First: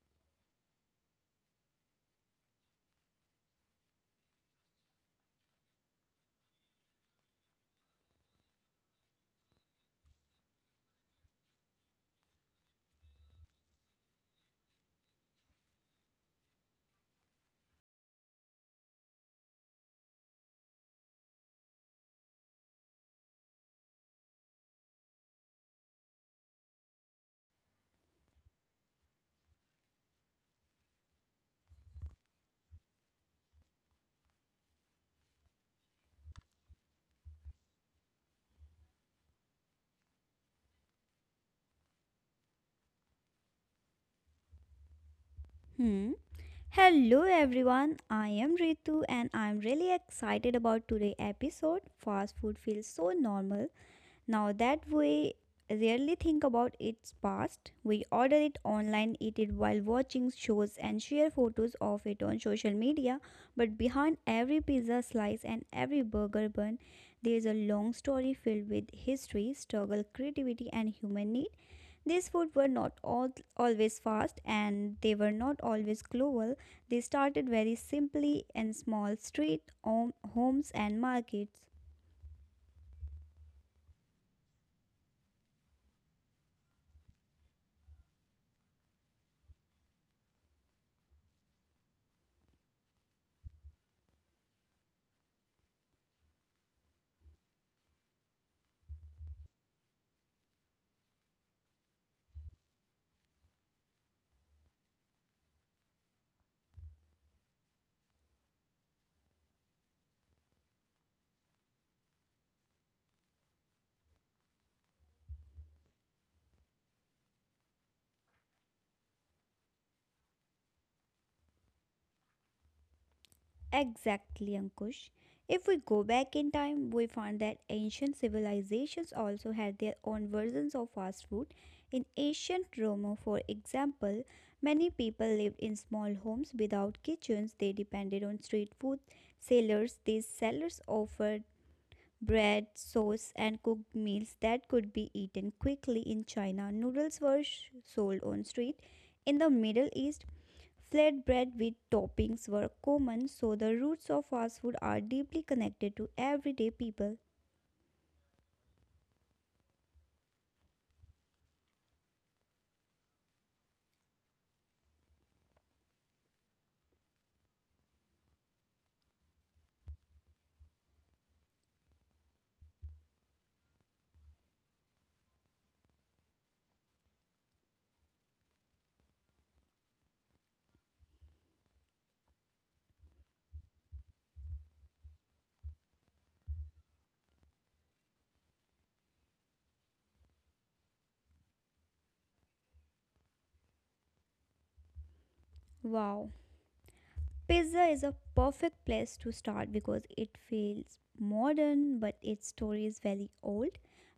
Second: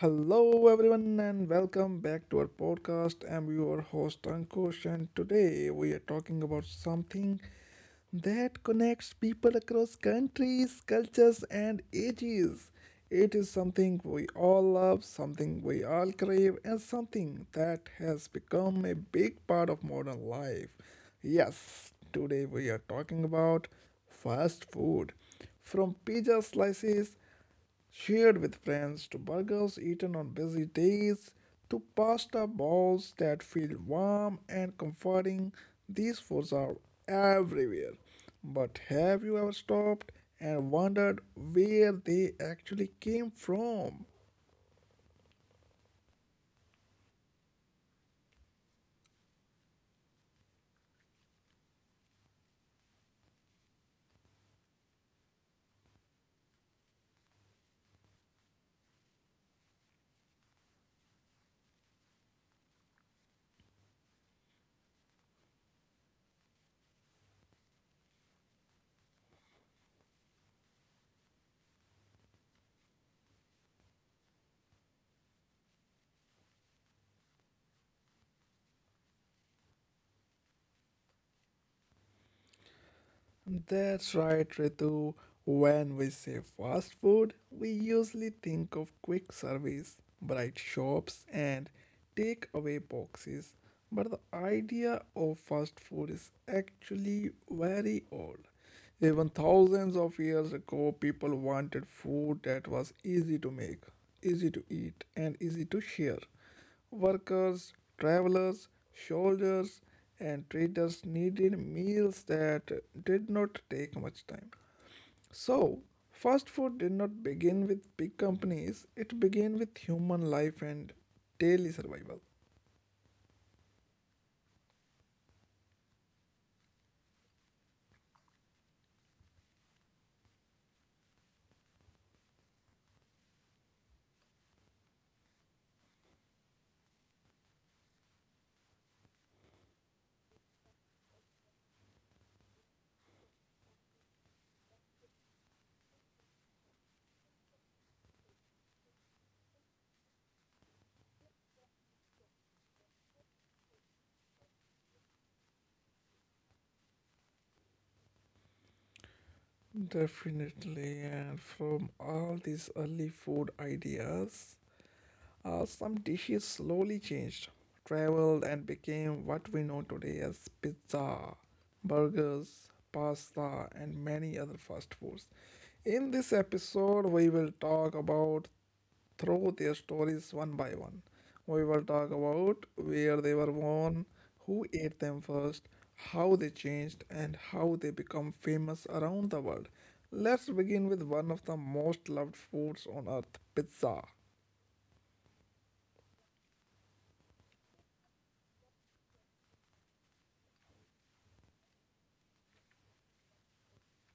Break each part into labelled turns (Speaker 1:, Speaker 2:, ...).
Speaker 1: Hello, everyone, and welcome back to our podcast. I'm your host Ankush, and today we are talking about something that connects people across countries, cultures, and ages. It is something we all love, something we all crave, and something that has become a big part of modern life. Yes, today we are talking about fast food. From pizza slices shared with friends, to burgers eaten on busy days, to pasta bowls that feel warm and comforting. These foods are everywhere. But have you ever stopped and wondered where they actually came from?
Speaker 2: Hmm. Hello everyone, I am Ritu and I'm really excited about today's episode. Fast food feels so normal now that we rarely think about its past. We order it online, eat it while watching shows, and share photos of it on social media. But behind every pizza slice and every burger bun, there is a long story filled with history, struggle, creativity, and human need. These foods were not all, always fast and they were not always global. They started very simply in small street homes and markets.
Speaker 1: That's right, Ritu. When we say fast food, we usually think of quick service, bright shops, and takeaway boxes. But the idea of fast food is actually very old. Even thousands of years ago, people wanted food that was easy to make, easy to eat, and easy to share. Workers, travelers, soldiers, and traders needed meals that did not take much time. So, fast food did not begin with big companies, it began with human life and daily survival.
Speaker 2: Exactly, Ankush. If we go back in time, we find that ancient civilizations also had their own versions of fast food. In ancient Rome, for example, many people lived in small homes without kitchens. They depended on street food sellers. These sellers offered bread, sauce, and cooked meals that could be eaten quickly in China. Noodles were sold on street. In the Middle East, flatbread with toppings were common, so the roots of fast food are deeply connected to everyday people.
Speaker 1: Definitely, and from all these early food ideas, some dishes slowly changed, traveled, and became what we know today as pizza, burgers, pasta, and many other fast foods. In this episode, we will talk about through their stories one by one. We will talk about where they were born, who ate them first, how they changed, and how they become famous around the world. Let's begin with one of the most loved foods on earth pizza.
Speaker 2: Wow. Pizza is a perfect place to start because it feels modern but its story is very old.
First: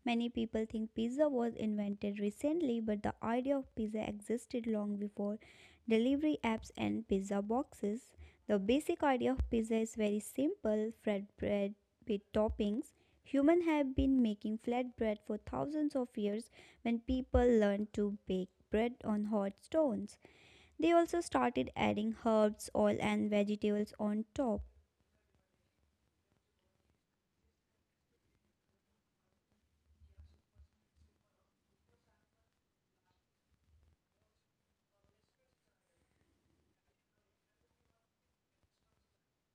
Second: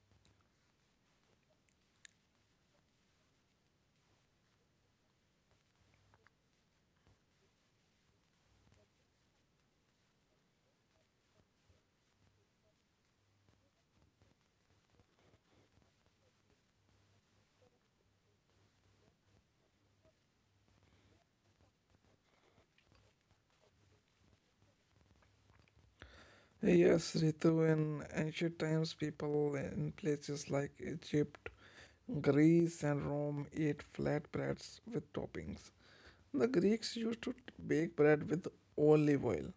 Speaker 2: Many people think pizza was invented recently, but the idea of pizza existed long before delivery apps and pizza boxes. The basic idea of pizza is very simple flatbread with toppings. Humans have been making flatbread for thousands of years when people learned to bake bread on hot stones. They also started adding herbs, oil, and vegetables on top.
Speaker 1: Yes, Ritu, in ancient times, people in places like Egypt, Greece, and Rome ate flat breads with toppings. The Greeks used to bake bread with olive oil,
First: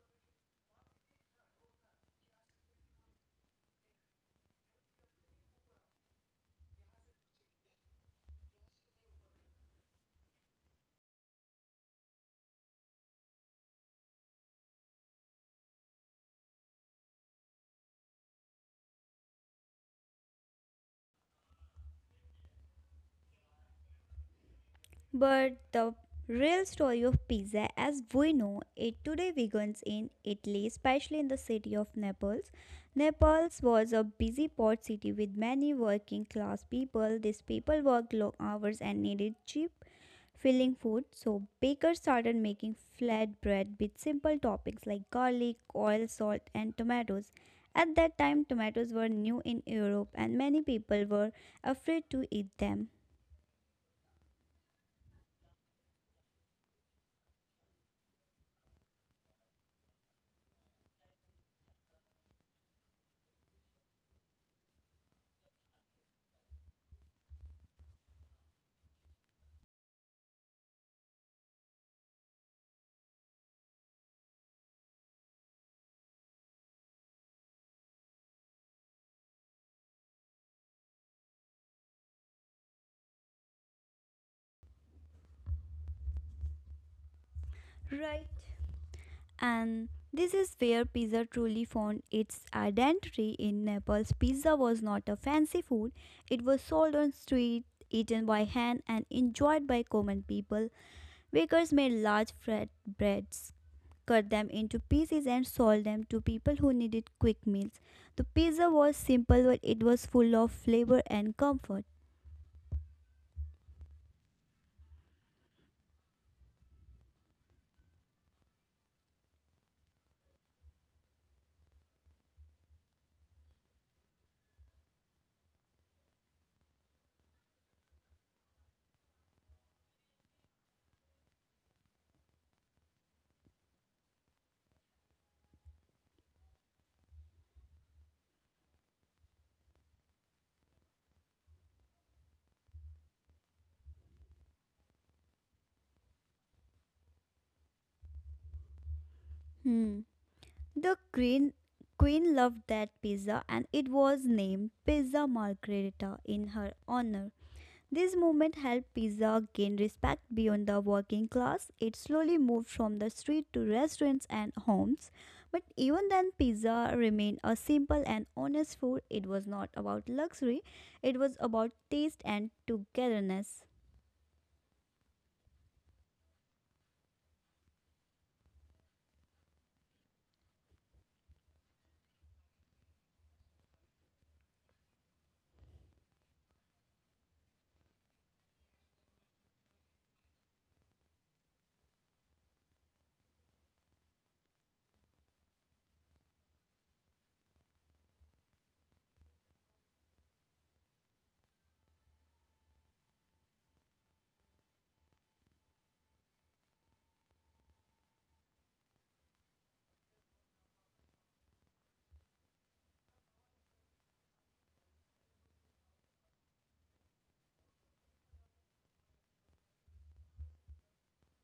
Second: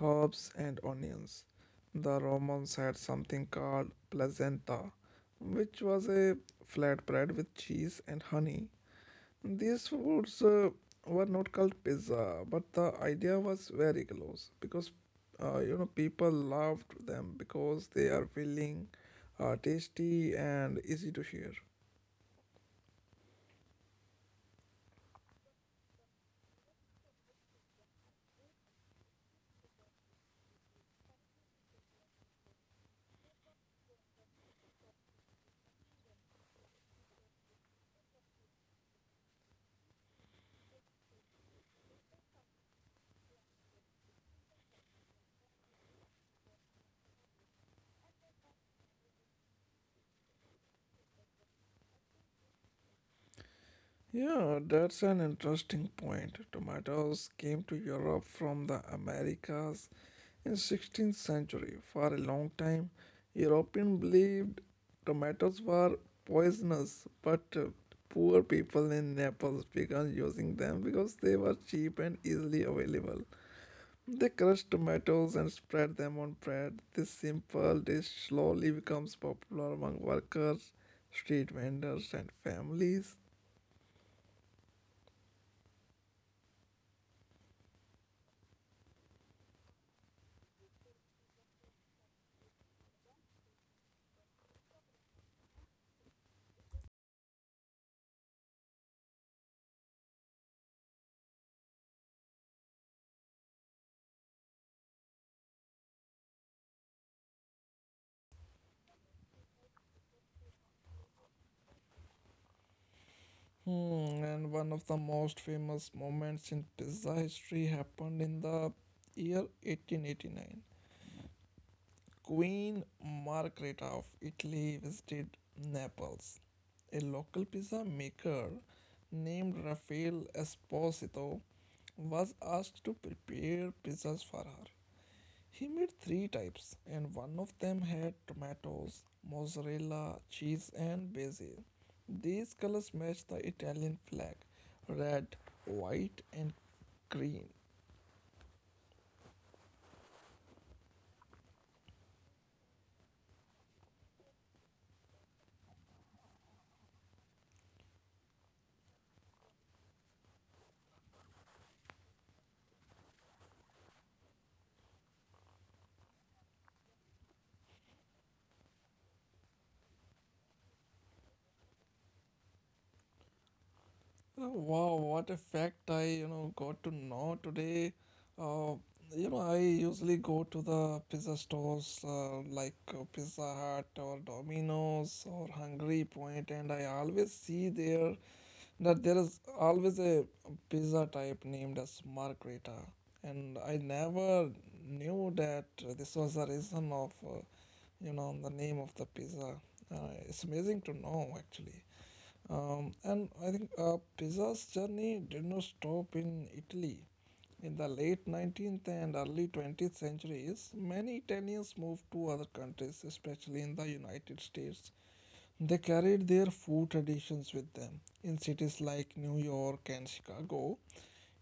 Speaker 1: herbs, and onions. The Romans had something called placenta, which was a flat bread with cheese and honey. These foods were not called pizza, but the idea was very close because people loved them because they are filling, tasty, and easy to share.
Speaker 2: But the real story of pizza as we know it today begins in Italy, especially in the city of Naples. Naples was a busy port city with many working class people. These people worked long hours and needed cheap filling food, so bakers started making flatbread with simple toppings like garlic, oil, salt, and tomatoes. At that time, tomatoes were new in Europe and many people were afraid to eat them.
Speaker 1: Yeah, that's an interesting point. Tomatoes came to Europe from the Americas in 16th century. For a long time, Europeans believed tomatoes were poisonous, but poor people in Naples began using them because they were cheap and easily available. They crushed tomatoes and spread them on bread. This simple dish slowly becomes popular among workers, street vendors, and families.
Speaker 2: Right. And this is where pizza truly found its identity in Naples. Pizza was not a fancy food, it was sold on street, eaten by hand, and enjoyed by common people. Bakers made large flat breads, cut them into pieces, and sold them to people who needed quick meals. The pizza was simple, but it was full of flavor and comfort.
Speaker 1: Hmm, and one of the most famous moments in pizza history happened in the year 1889. Queen Margherita of Italy visited Naples. A local pizza maker named Rafael Esposito was asked to prepare pizzas for her. He made three types, and one of them had tomatoes, mozzarella, cheese, and basil. These colors match the Italian flag red, white, and green.
Speaker 2: Hmm. The green Queen loved that pizza and it was named Pizza Margherita in her honor. This movement helped pizza gain respect beyond the working class. It slowly moved from the street to restaurants and homes. But even then, pizza remained a simple and honest food. It was not about luxury, it was about taste and togetherness.
Speaker 1: Oh, wow, what a fact I, got to know today. Uh, I usually go to the pizza stores like Pizza Hut or Domino's or Hungry Point, and I always see there that there is always a pizza type named as Margherita, and I never knew that this was the reason of, the name of the pizza. Uh, it's amazing to know actually. And I think pizza's journey did not stop in Italy. In the late 19th and early 20th centuries, many Italians moved to other countries, especially in the United States. They carried their food traditions with them. In cities like New York and Chicago,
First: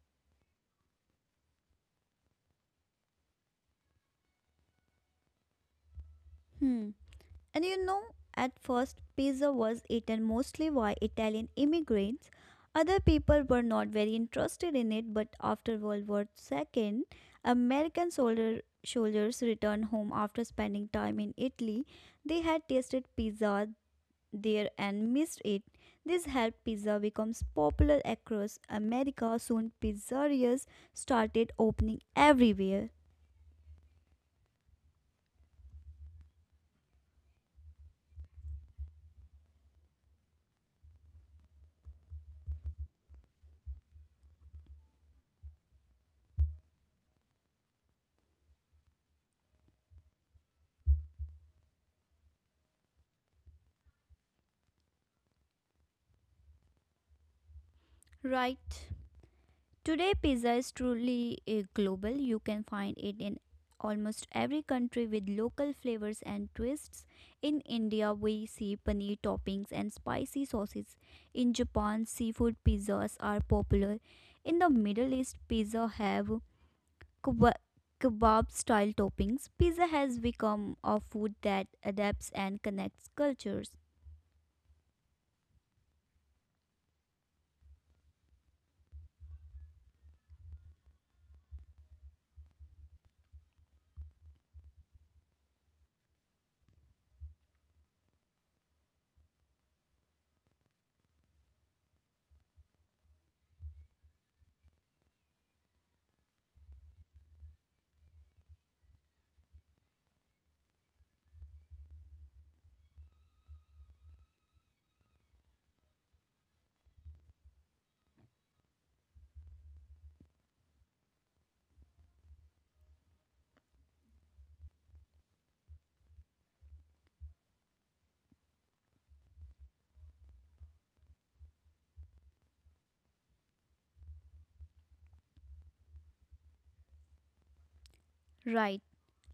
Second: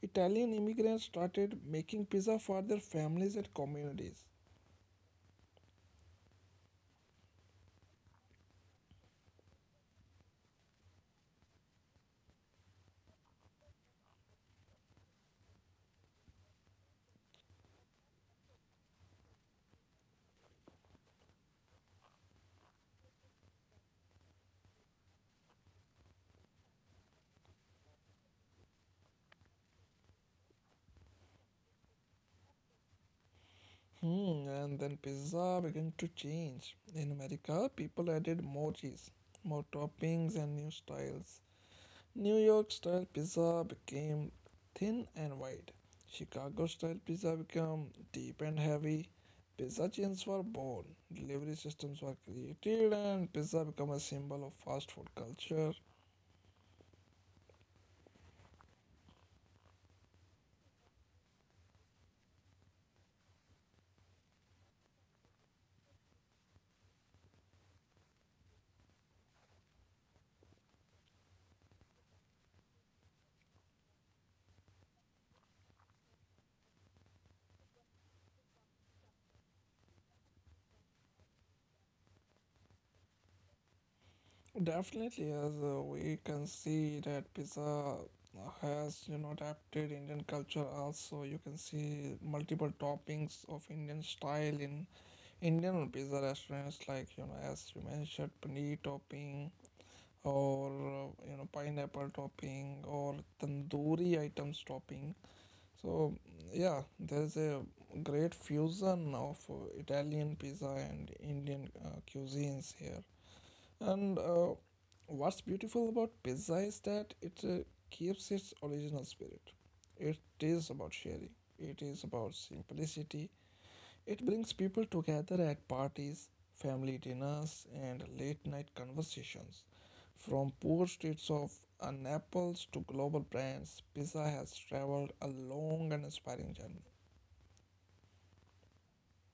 Speaker 1: Italian immigrants started making pizza for their families and communities.
Speaker 2: Hmm. And you know, at first, pizza was eaten mostly by Italian immigrants. Other people were not very interested in it, but after World War II, soldiers returned home after spending time in Italy. They had tasted pizza there and missed it. This helped pizza become popular across America. Soon, pizzerias started opening everywhere.
Speaker 1: Hmm, and then pizza began to change. In America, people added more cheese, more toppings, and new styles. New York style pizza became thin and wide. Chicago style pizza became deep and heavy. Pizza chains were born, delivery systems were created, and pizza became a symbol of fast food culture.
Speaker 2: Right? Today, pizza is truly global. You can find it in almost every country with local flavors and twists. In India, we see paneer toppings and spicy sauces. In Japan, seafood pizzas are popular. In the Middle East, pizza have keba- kebab style toppings. Pizza has become a food that adapts and connects cultures.
Speaker 1: Definitely, as we can see that pizza has, adapted Indian culture also. You can see multiple toppings of Indian style in Indian pizza restaurants, like, as you mentioned, paneer topping or, pineapple topping or tandoori items topping. So, yeah, there's a great fusion of Italian pizza and Indian cuisines here. And what's beautiful about pizza is that it keeps its original spirit. It is about sharing, it is about simplicity. It brings people together at parties, family dinners, and late night conversations. From poor streets of Naples to global brands, pizza has traveled a long and inspiring journey.
Speaker 2: Right.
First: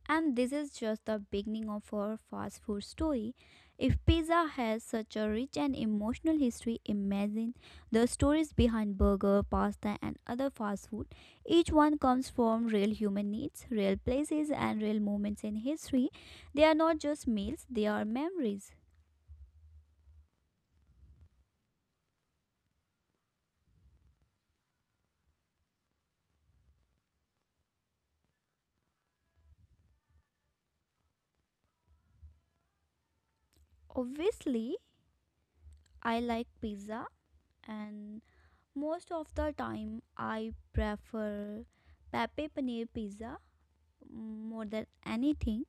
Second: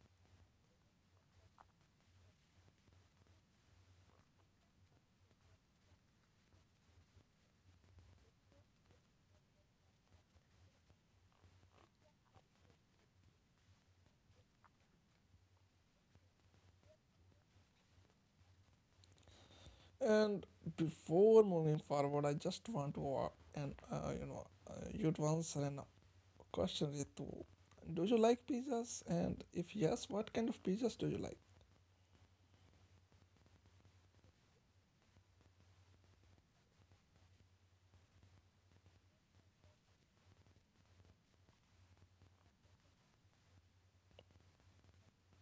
Speaker 2: And this is just the beginning of our fast food story. If pizza has such a rich and emotional history, imagine the stories behind burger, pasta, and other fast food. Each one comes from real human needs, real places, and real moments in history. They are not just meals, they are memories.
Speaker 1: And before moving forward, I just want to you'd once an Question Ritu. Do you like pizzas? And if yes, what kind of pizzas do you like?
Speaker 2: Obviously, I like pizza, and most of the time, I prefer pepe paneer pizza more than anything.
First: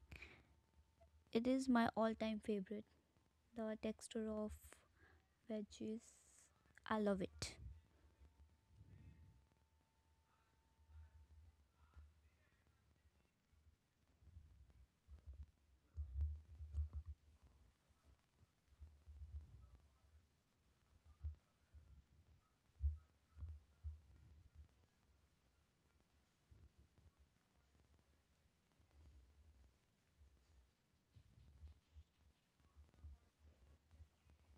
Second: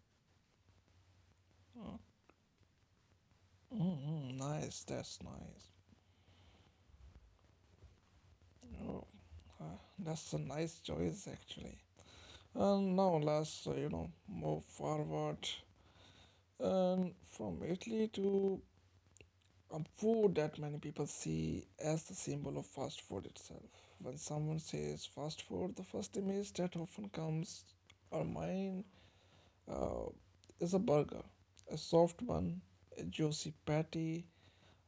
Speaker 2: It is my all time favorite. The texture
Speaker 1: Mm-hmm,
Speaker 2: of
Speaker 1: nice, that's nice.
Speaker 2: veggies. I love it.
Speaker 1: Oh, uh, that's a nice choice actually. And now let's, move forward. And from Italy to a food that many people see as the symbol of fast food itself. When someone says fast food, the first image that often comes our mind uh, is a burger, a soft bun, a juicy patty,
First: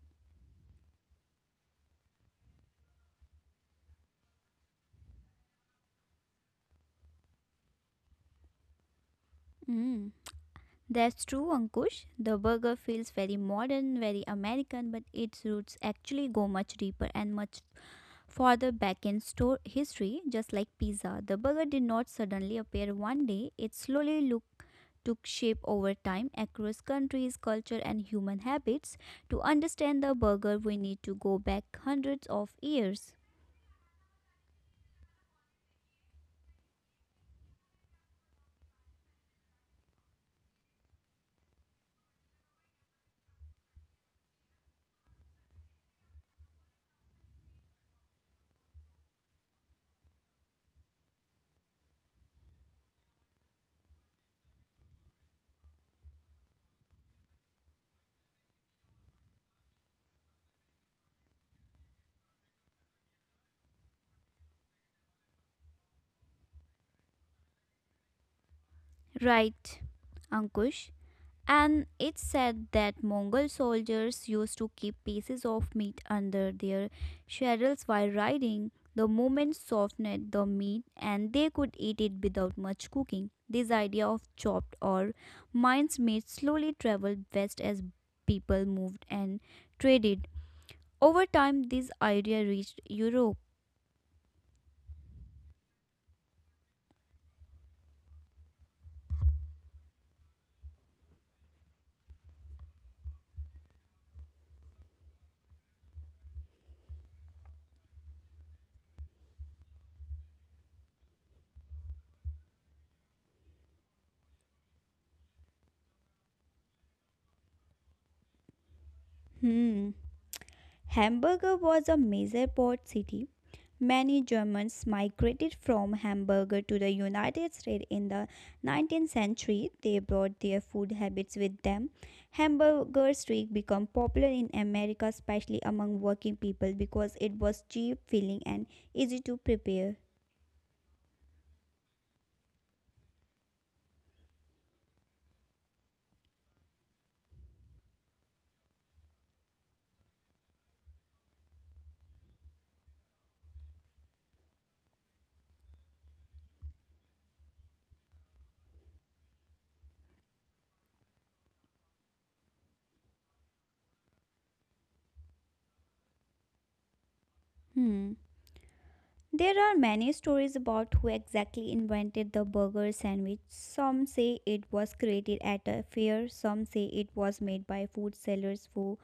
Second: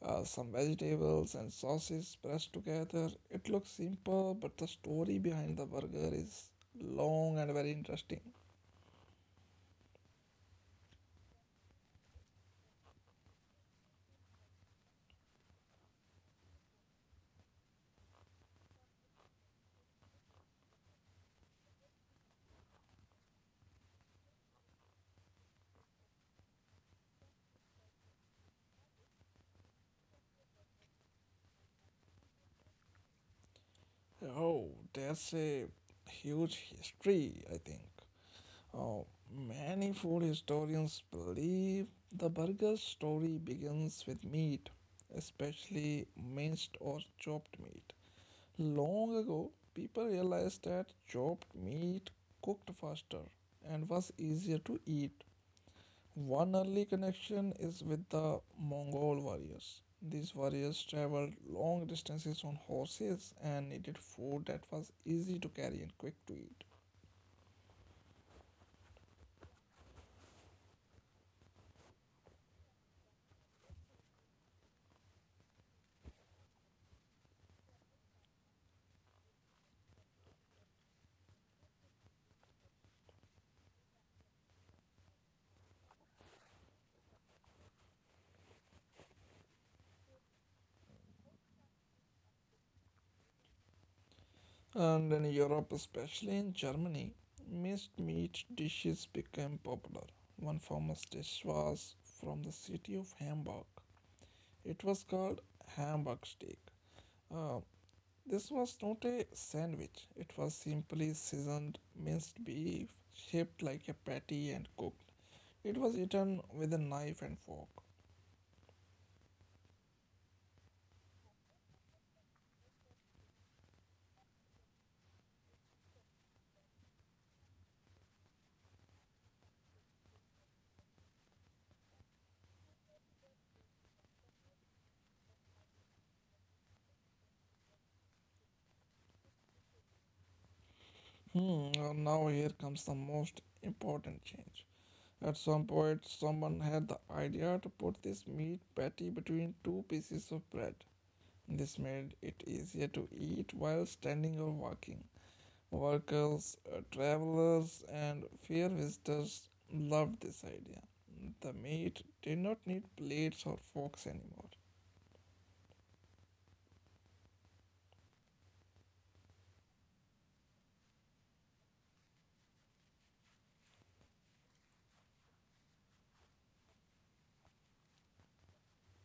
Speaker 1: some vegetables and sauces pressed together. It looks simple, but the story behind the burger is long and very interesting.
Speaker 2: Mm. That's true, Ankush. The burger feels very modern, very American, but its roots actually go much deeper and much further back in store history, just like pizza. The burger did not suddenly appear one day, it took shape over time across countries, culture, and human habits. To understand the burger, we need to go back hundreds of years.
Speaker 1: Oh, there's a huge history, I think. Oh, many food historians believe the burger story begins with meat, especially minced or chopped meat. Long ago, people realized that chopped meat cooked faster and was easier to eat. One early connection is with the Mongol warriors. These warriors traveled long distances on horses and needed food that was easy to carry and quick to eat.
Speaker 2: Right, Ankush. And it's said that Mongol soldiers used to keep pieces of meat under their saddles while riding. The movement softened the meat and they could eat it without much cooking. This idea of chopped or minced meat slowly traveled west as people moved and traded. Over time, this idea reached Europe.
Speaker 1: And in Europe, especially in Germany, minced meat dishes became popular. One famous dish was from the city of Hamburg. It was called Hamburg steak. Uh, This was not a sandwich, it was simply seasoned minced beef, shaped like a patty and cooked. It was eaten with a knife and fork.
Speaker 2: Hmm. Hamburg was a major port city. Many Germans migrated from Hamburg to the United States in the 19th century. They brought their food habits with them. Hamburger steak became popular in America, especially among working people, because it was cheap, filling, and easy to prepare.
Speaker 1: Hmm, well, now here comes the most important change. At some point, someone had the idea to put this meat patty between two pieces of bread. This made it easier to eat while standing or walking. Workers, travelers, and fair visitors loved this idea. The meat did not need plates or forks anymore.
Speaker 2: Hmm. There are many stories about who exactly invented the burger sandwich. Some say it was created at a fair, some say it was made by food sellers who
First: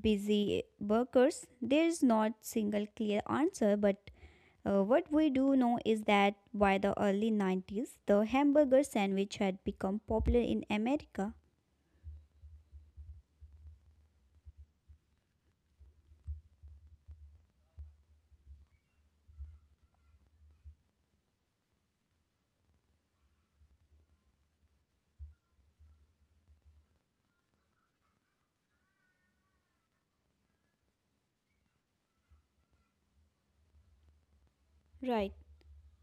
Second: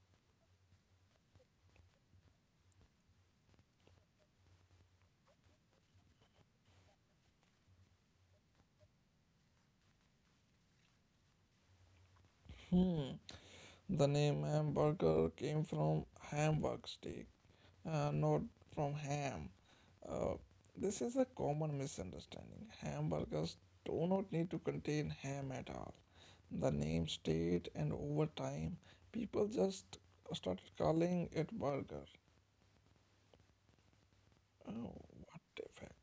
Speaker 2: busy workers there is not single clear answer, but what we do know is that by the early 90s the hamburger sandwich had become popular in America.
Speaker 1: Hmm. The name hamburger came from hamburg steak, not from ham. Uh, this is a common misunderstanding. Hamburgers do not need to contain ham at all. The name stayed, and over time, people just started calling it burger. Oh,
Speaker 2: Right.
Speaker 1: what effect!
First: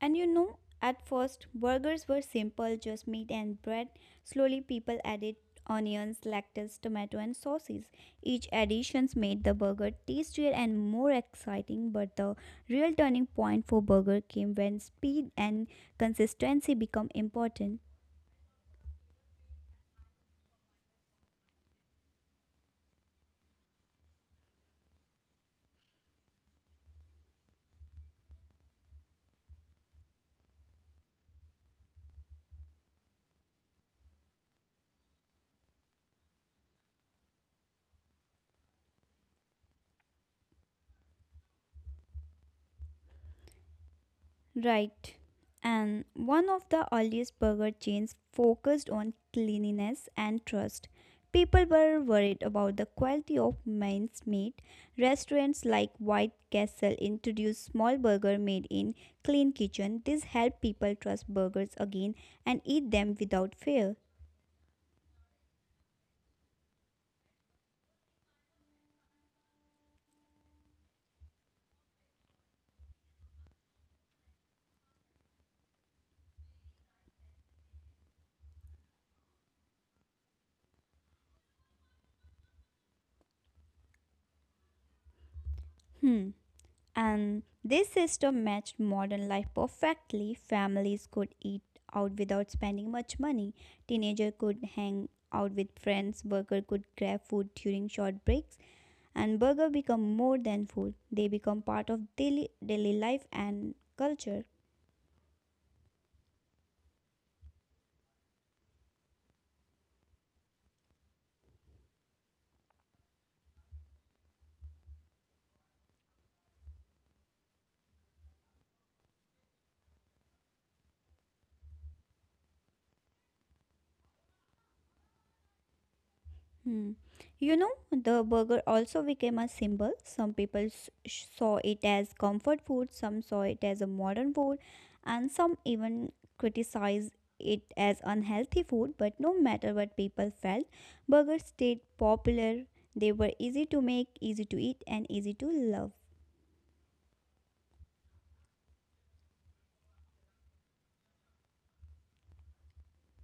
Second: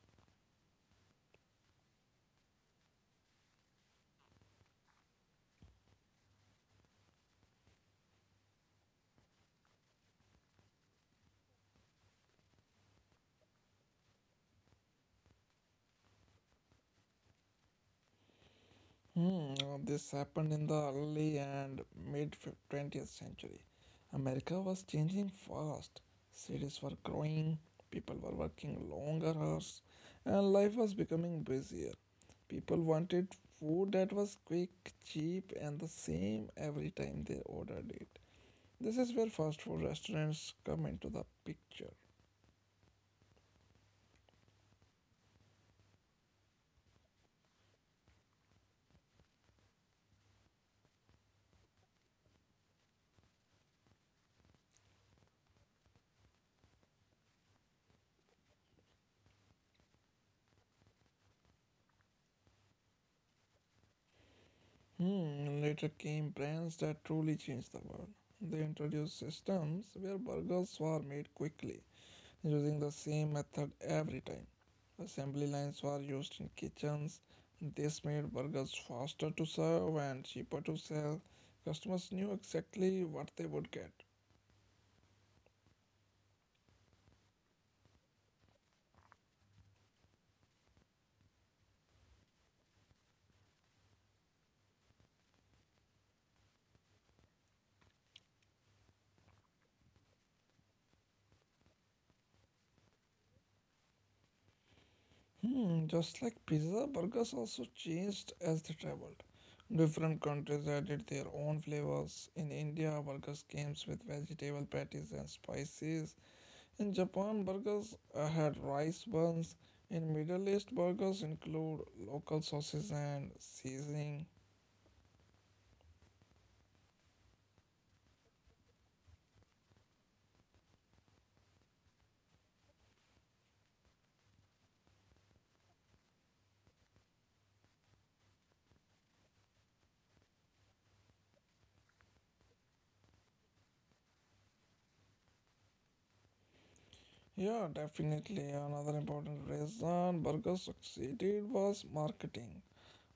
Speaker 2: And you know, at first, burgers were simple, just meat and bread. Slowly people added onions, lettuce, tomato and sauces. Each additions made the burger tastier and more exciting, but the real turning point for burger came when speed and consistency become important.
Speaker 1: Hmm, this happened in the early and mid 20th century. America was changing fast. Cities were growing, people were working longer hours, and life was becoming busier. People wanted food that was quick, cheap, and the same every time they ordered it. This is where fast food restaurants come into the picture.
Speaker 2: Right. And one of the earliest burger chains focused on cleanliness and trust. People were worried about the quality of minced meat. Restaurants like White Castle introduced small burger made in clean kitchen. This helped people trust burgers again and eat them without fear.
Speaker 1: Hmm, later came brands that truly changed the world. They introduced systems where burgers were made quickly, using the same method every time. Assembly lines were used in kitchens. This made burgers faster to serve and cheaper to sell. Customers knew exactly what they would get.
Speaker 2: Hmm. And this system matched modern life perfectly. Families could eat out without spending much money. Teenager could hang out with friends. Worker could grab food during short breaks. And burger become more than food. They become part of daily life and culture.
Speaker 1: Hmm, just like pizza, burgers also changed as they traveled. Different countries added their own flavors. In India, burgers came with vegetable patties and spices. In Japan, burgers had rice buns. In Middle East, burgers include local sauces and seasoning.
Speaker 2: Hmm. You know, the burger also became a symbol. Some people saw it as comfort food, some saw it as a modern food, and some even criticized it as unhealthy food. But no matter what people felt, burgers stayed popular. They were easy to make, easy to eat, and easy to love.
Speaker 1: Yeah, definitely. Another important reason burgers succeeded was marketing.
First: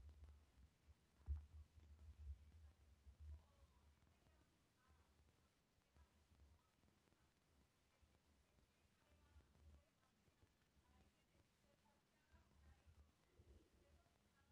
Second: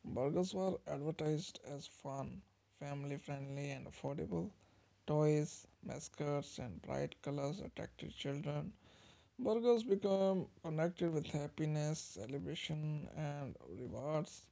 Speaker 1: Burgers were advertised as fun, family friendly, and affordable. Toys, mascots, and bright colors attracted children. Burgers became connected with happiness, celebration, and rewards.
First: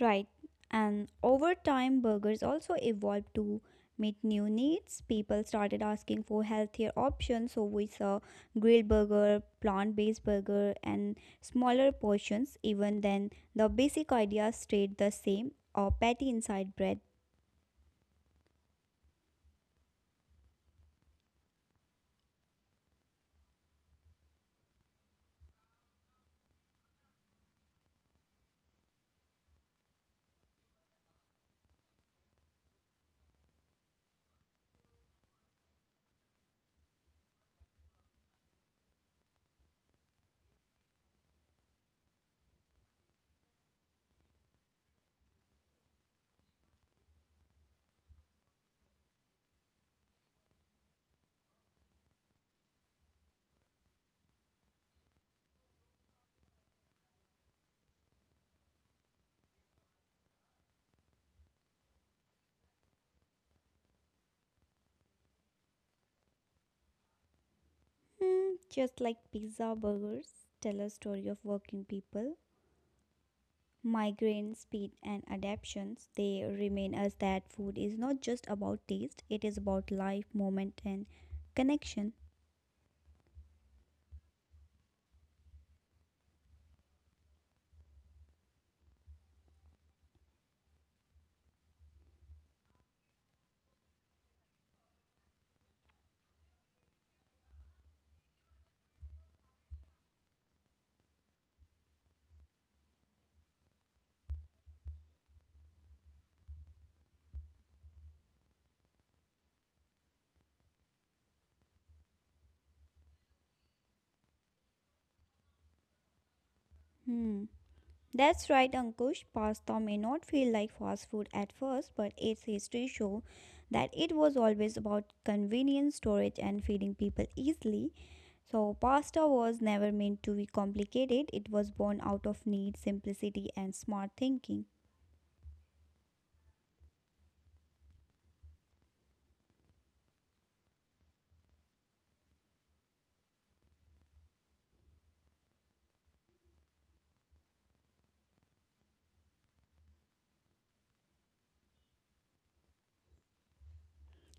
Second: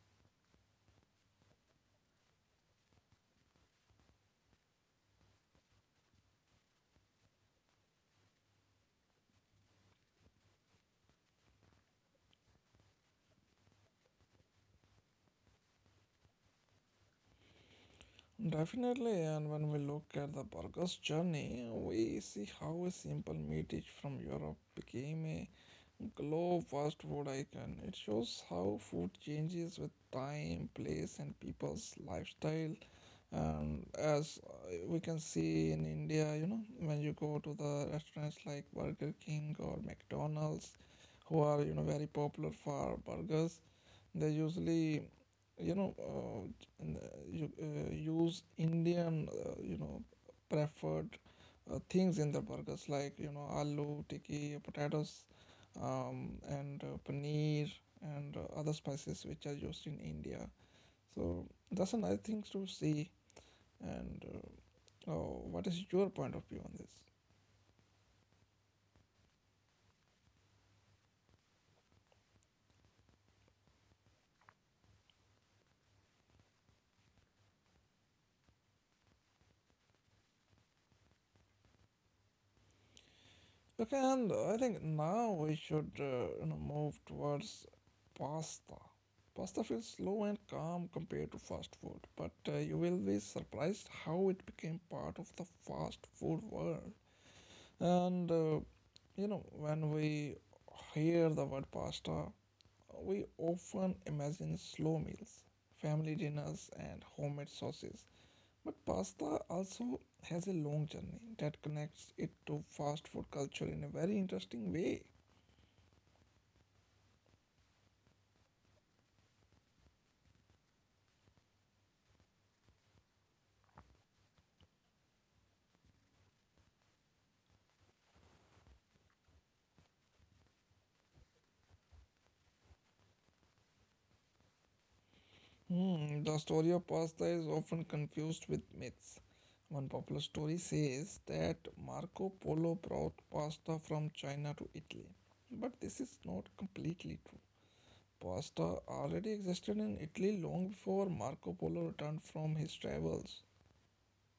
Speaker 2: Right, and over time, burgers also evolved to meet new needs. People started asking for healthier options, so we saw grilled burger, plant based burger, and smaller portions. Even then, the basic idea stayed the same a patty inside bread.
Speaker 1: Definitely, and when we look at the burger's journey, we see how a simple meat dish from Europe became a global fast food icon. It shows how food changes with time, place, and people's lifestyle. And as we can see in India, when you go to the restaurants like Burger King or McDonald's, who are very popular for burgers they usually, you know, uh, n- use Indian, preferred things in the burgers like, aloo, tikki, potatoes, and paneer and other spices which are used in India. So that's a nice thing to see. And oh, what is your point of view on this?
Speaker 2: Hmm, just like pizza burgers tell a story of working people. Migraine, speed, and adaptations, they remain as that food is not just about taste, it is about life, moment, and connection.
Speaker 1: Okay, and I think now we should move towards pasta. Pasta feels slow and calm compared to fast food, but you will be surprised how it became part of the fast food world. And when we hear the word pasta, we often imagine slow meals, family dinners, and homemade sauces. But pasta also has a long journey that connects it to fast food culture in a very interesting way.
Speaker 2: Hmm. That's right, Ankush. Pasta may not feel like fast food at first, but its history show that it was always about convenience, storage, and feeding people easily. So, pasta was never meant to be complicated. It was born out of need, simplicity, and smart thinking.
Speaker 1: Hmm, the story of pasta is often confused with myths. One popular story says that Marco Polo brought pasta from China to Italy. But this is not completely true. Pasta already existed in Italy long before Marco Polo returned from his travels.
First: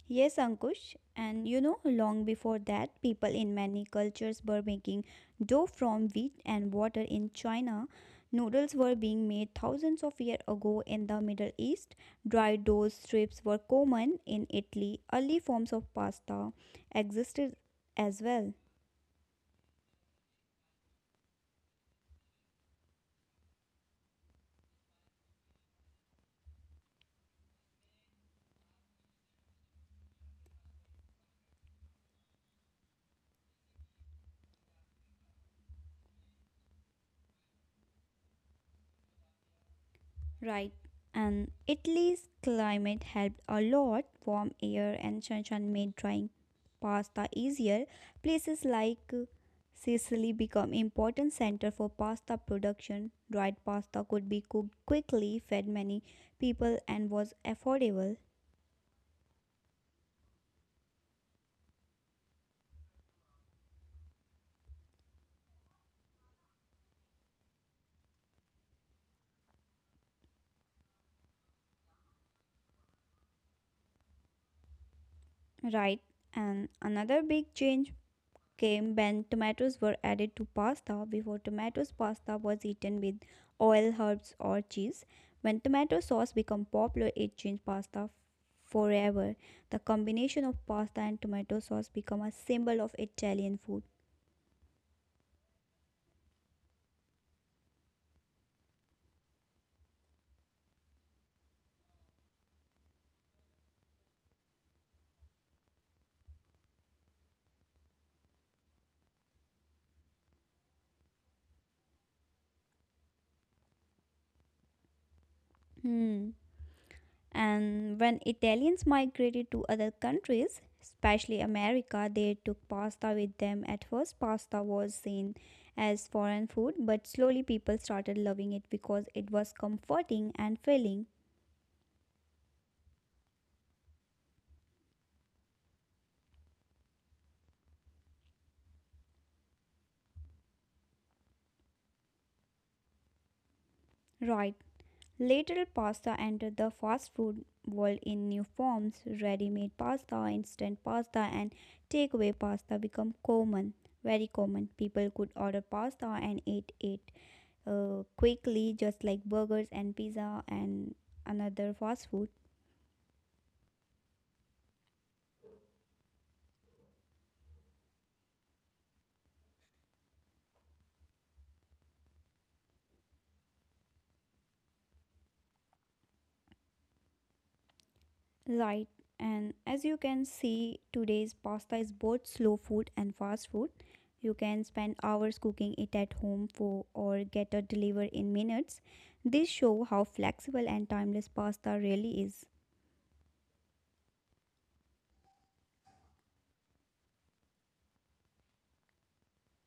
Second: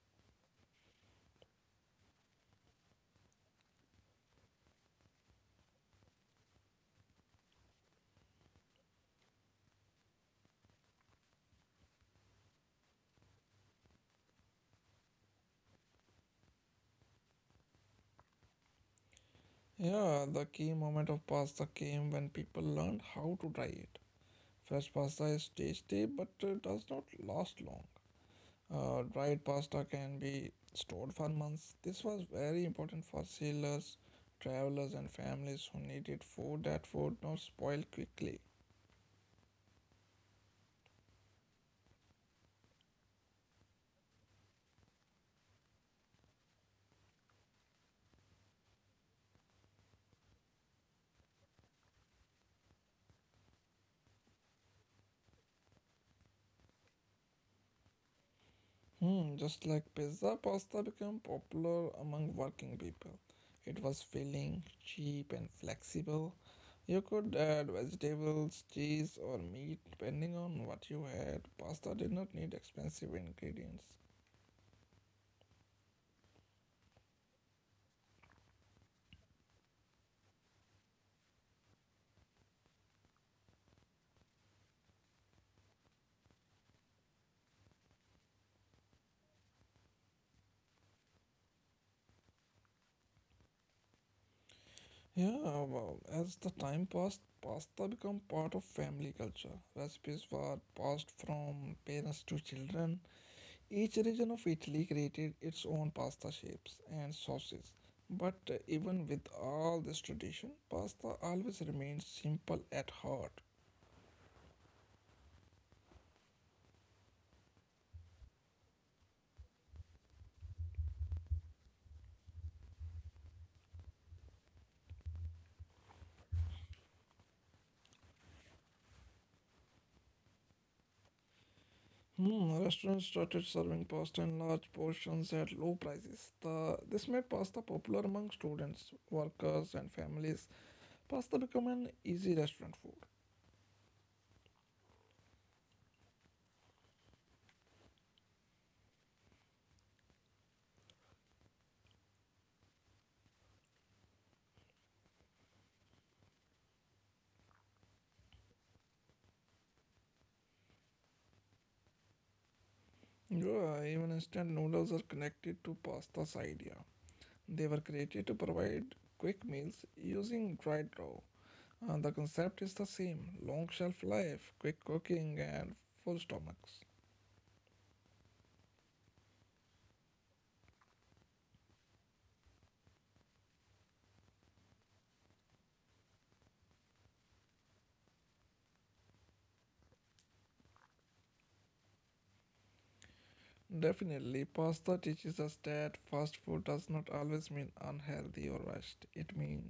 Speaker 2: Yes, Ankush. And you know, long before that, people in many cultures were making dough from wheat and water in China. Noodles were being made thousands of years ago in the Middle East. Dry dough strips were common in Italy. Early forms of pasta existed as well.
Speaker 1: Yeah, the key moment of pasta came when people learned how to dry it. Fresh pasta is tasty but does not last long. Dried pasta can be stored for months. This was very important for sailors, travelers, and families who needed food that would not spoil quickly.
Speaker 2: Right. And Italy's climate helped a lot. Warm air and sunshine made drying pasta easier. Places like Sicily become important center for pasta production. Dried pasta could be cooked quickly, fed many people and was affordable.
Speaker 1: Just like pizza, pasta became popular among working people. It was filling, cheap, and flexible. You could add vegetables, cheese, or meat depending on what you had. Pasta did not need expensive ingredients.
Speaker 2: Right. And another big change came when tomatoes were added to pasta. Before tomatoes, pasta was eaten with oil, herbs, or cheese. When tomato sauce became popular, it changed pasta forever. The combination of pasta and tomato sauce became a symbol of Italian food.
Speaker 1: Yeah, well, as the time passed, pasta become part of family culture. Recipes were passed from parents to children. Each region of Italy created its own pasta shapes and sauces. But even with all this tradition, pasta always remained simple at heart.
Speaker 2: Hmm. And when Italians migrated to other countries, especially America, they took pasta with them. At first, pasta was seen as foreign food, but slowly people started loving it because it was comforting and filling.
Speaker 1: Restaurants started serving pasta in large portions at low prices. This made pasta popular among students, workers, and families. Pasta became an easy restaurant food.
Speaker 2: Right. Later, pasta entered the fast food world in new forms. Ready made pasta, instant pasta, and takeaway pasta become common, very common. People could order pasta and eat it quickly, just like burgers and pizza and another fast food.
Speaker 1: Yeah, even instant noodles are connected to pasta's idea. They were created to provide quick meals using dried dough. The concept is the same long shelf life, quick cooking, and full stomachs.
Speaker 2: Right. And as you can see, today's pasta is both slow food and fast food. You can spend hours cooking it at home for or get it delivered in minutes. This shows how flexible and timeless pasta really is.
Speaker 1: Definitely, pasta teaches us that fast food does not always mean unhealthy or rushed. It means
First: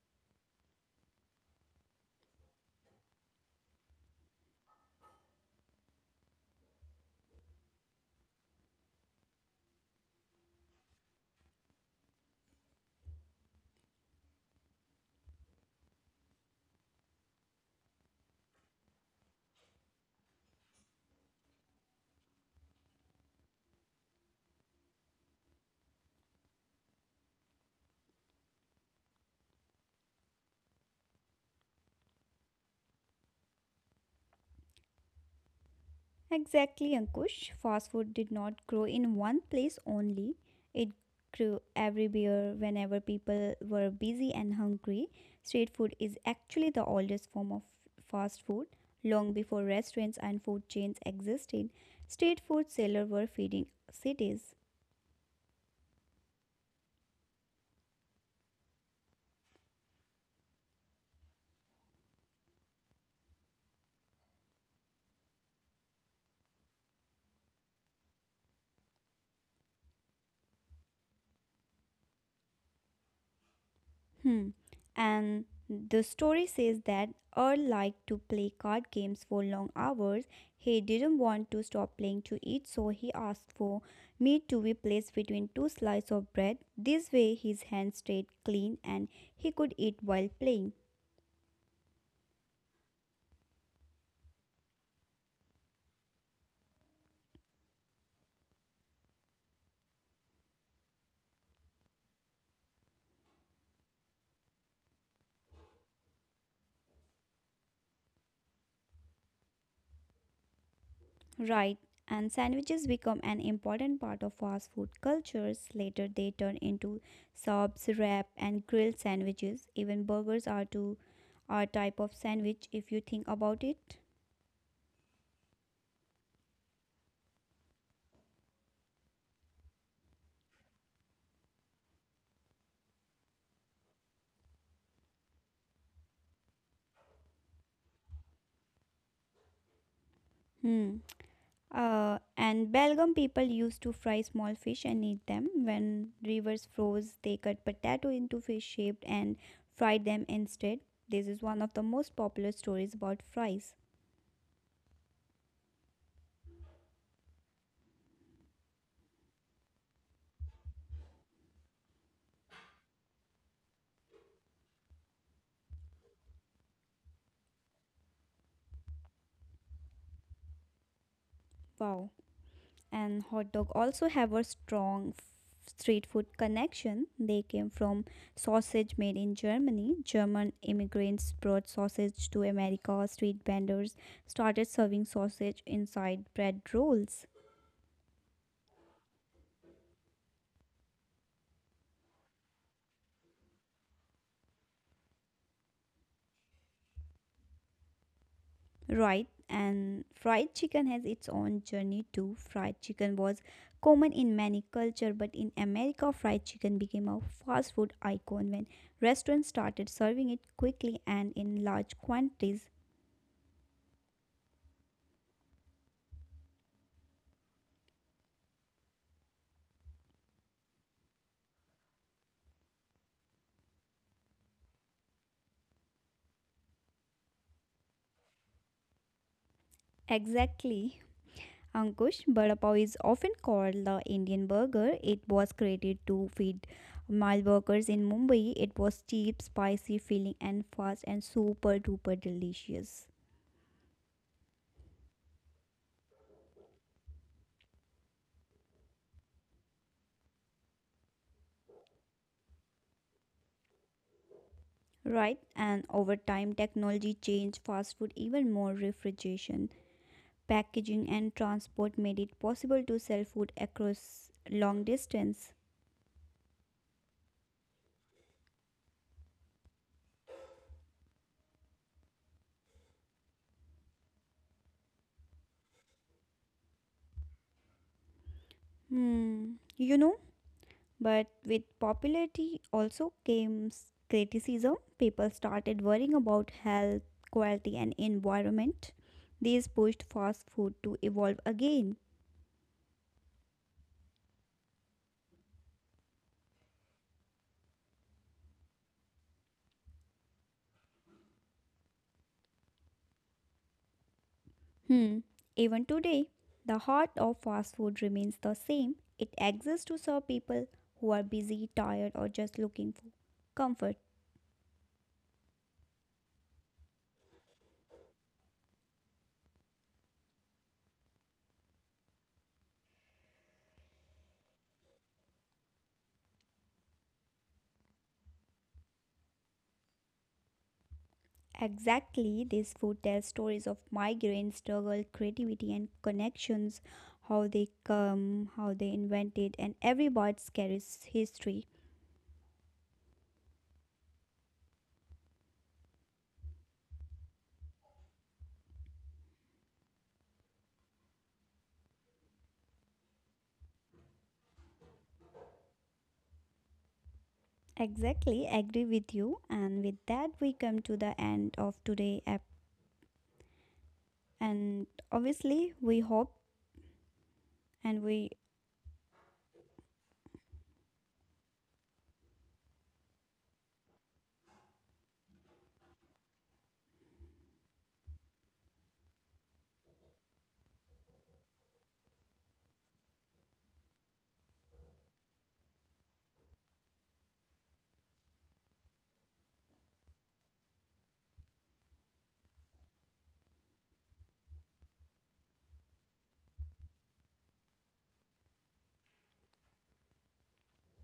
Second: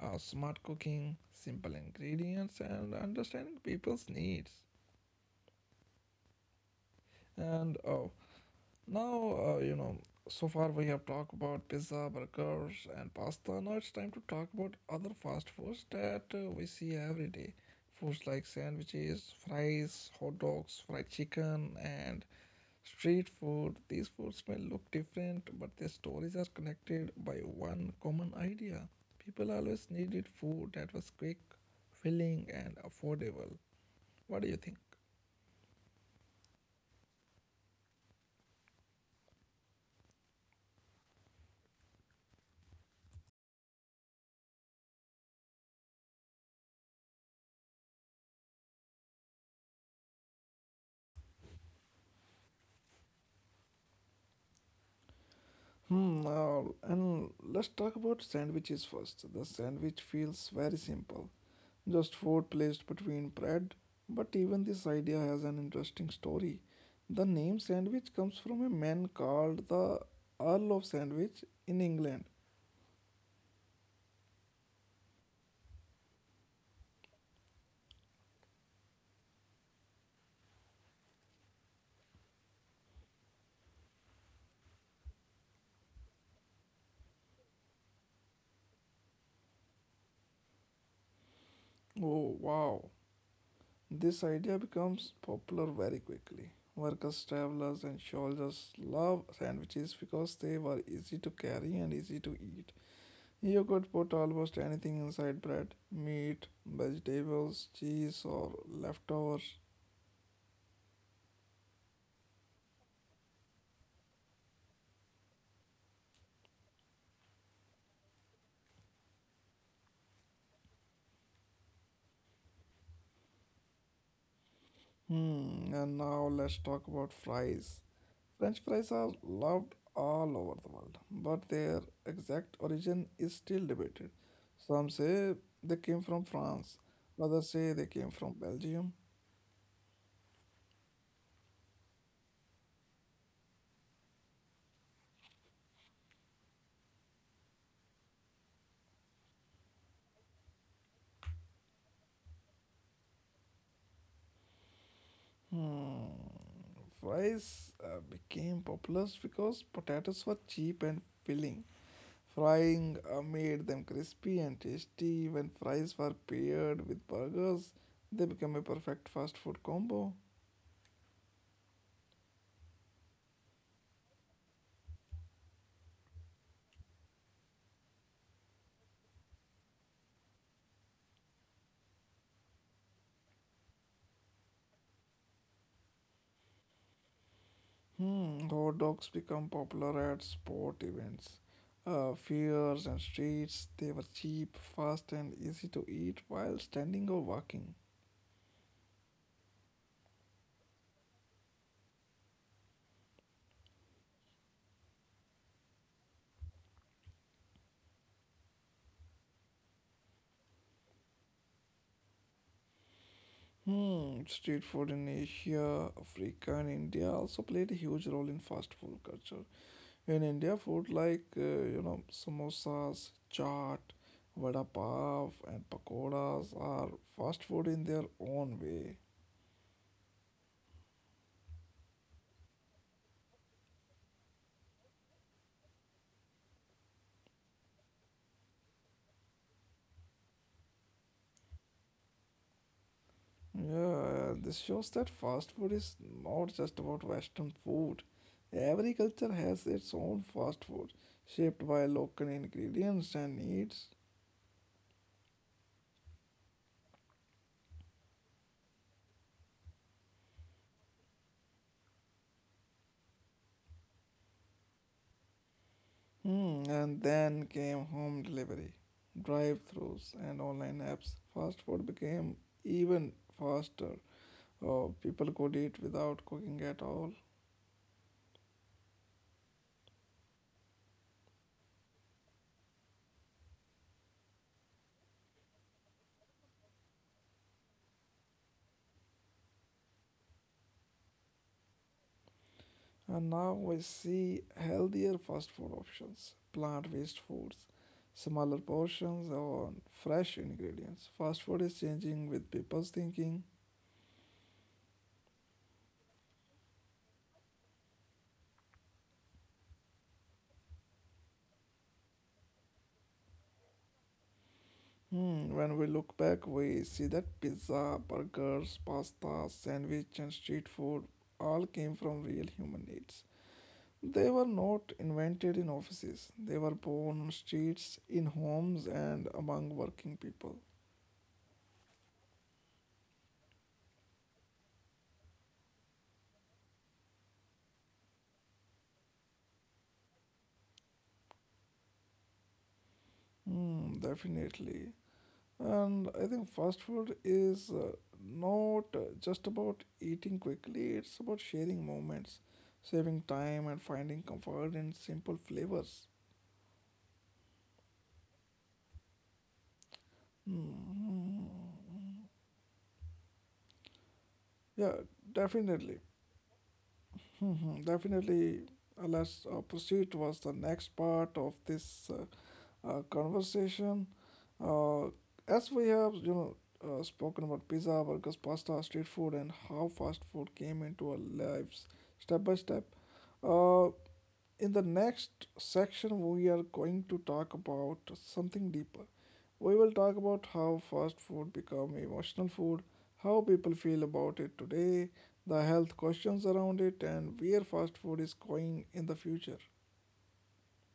Speaker 1: smart cooking, simple ingredients, and understanding people's needs. And oh, Now, you know, so far we have talked about pizza, burgers, and pasta. Now it's time to talk about other fast foods that we see every day. Foods like sandwiches, fries, hot dogs, fried chicken, and street food. These foods may look different, but their stories are connected by one common idea. People always needed food that was quick, filling, and affordable. What do you think?
Speaker 2: Exactly, Ankush. Fast food did not grow in one place only. It grew everywhere whenever people were busy and hungry. Street food is actually the oldest form of fast food. Long before restaurants and food chains existed, street food sellers were feeding cities.
Speaker 1: Hmm, uh, and let's talk about sandwiches first. The sandwich feels very simple, just food placed between bread. But even this idea has an interesting story. The name sandwich comes from a man called the Earl of Sandwich in England.
Speaker 2: Hmm. And the story says that Earl liked to play card games for long hours. He didn't want to stop playing to eat, so he asked for meat to be placed between two slices of bread. This way, his hands stayed clean and he could eat while playing.
Speaker 1: Oh, wow. This idea becomes popular very quickly. Workers, travelers, and soldiers love sandwiches because they were easy to carry and easy to eat. You could put almost anything inside bread meat, vegetables, cheese, or leftovers.
Speaker 2: Right. And sandwiches become an important part of fast food cultures. Later, they turn into subs, wrap, and grilled sandwiches. Even burgers are a type of sandwich if you think about it.
Speaker 1: And now let's talk about fries. French fries are loved all over the world, but their exact origin is still debated. Some say they came from France, others say they came from Belgium.
Speaker 2: Hmm. And Belgium people used to fry small fish and eat them. When rivers froze, they cut potato into fish shaped and fried them instead. This is one of the most popular stories about fries.
Speaker 1: Hmm, Fries became popular because potatoes were cheap and filling. Frying made them crispy and tasty. When fries were paired with burgers, they became a perfect fast food combo.
Speaker 2: Wow. And hot dog also have a strong street food connection. They came from sausage made in Germany. German immigrants brought sausage to America. Street vendors started serving sausage inside bread rolls.
Speaker 1: Hot dogs become popular at sport events, fairs, and streets. They were cheap, fast, and easy to eat while standing or walking.
Speaker 2: Right, and fried chicken has its own journey too. Fried chicken was common in many cultures, but in America, fried chicken became a fast food icon when restaurants started serving it quickly and in large quantities.
Speaker 1: Street food in Asia, Africa, and India also played a huge role in fast food culture. In India, food like samosas, chaat, vada pav, and pakoras are fast food in their own way.
Speaker 2: Exactly. Ankush, vada pav is often called the Indian burger. It was created to feed mile workers in Mumbai. It was cheap, spicy, filling, and fast, and super duper delicious.
Speaker 1: Yeah, this shows that fast food is not just about Western food. Every culture has its own fast food, shaped by local ingredients and needs.
Speaker 2: Right, and over time, technology changed fast food even more. Refrigeration, packaging, and transport made it possible to sell food across long distance.
Speaker 1: And then came home delivery, drive thrus and online apps. Fast food became even faster. Oh, people could eat without cooking at all.
Speaker 2: Hmm, you know, but with popularity also came criticism. People started worrying about health, quality, and environment. These pushed fast food to evolve again.
Speaker 1: And now I see healthier fast food options, plant-based foods, smaller portions, or fresh ingredients. Fast food is changing with people's thinking.
Speaker 2: Hmm. Even today, the heart of fast food remains the same. It exists to serve people who are busy, tired, or just looking for comfort.
Speaker 1: When we look back, we see that pizza, burgers, pasta, sandwich, and street food all came from real human needs. They were not invented in offices. They were born on streets, in homes, and among working people.
Speaker 2: Exactly, this food tells stories of migraine, struggle, creativity, and connections, how they come, how they invented, and every bite carries history.
Speaker 1: Hmm. Definitely. And I think fast food is not just about eating quickly, it's about sharing moments, saving time, and finding comfort in simple flavors.
Speaker 2: Exactly, agree with you. And with that, we come to the end of today app. And
Speaker 1: Yeah,
Speaker 2: obviously, we
Speaker 1: definitely.
Speaker 2: hope
Speaker 1: Mhm.
Speaker 2: and we
Speaker 1: Definitely. Alas Opposite was the next part of this conversation. Uh, as we have, spoken about pizza, burgers, pasta, street food, and how fast food came into our lives step by step. Uh, in the next section, we are going to talk about something deeper. We will talk about how fast food become emotional food, how people feel about it today, the health questions around it, and where fast food is going in the future.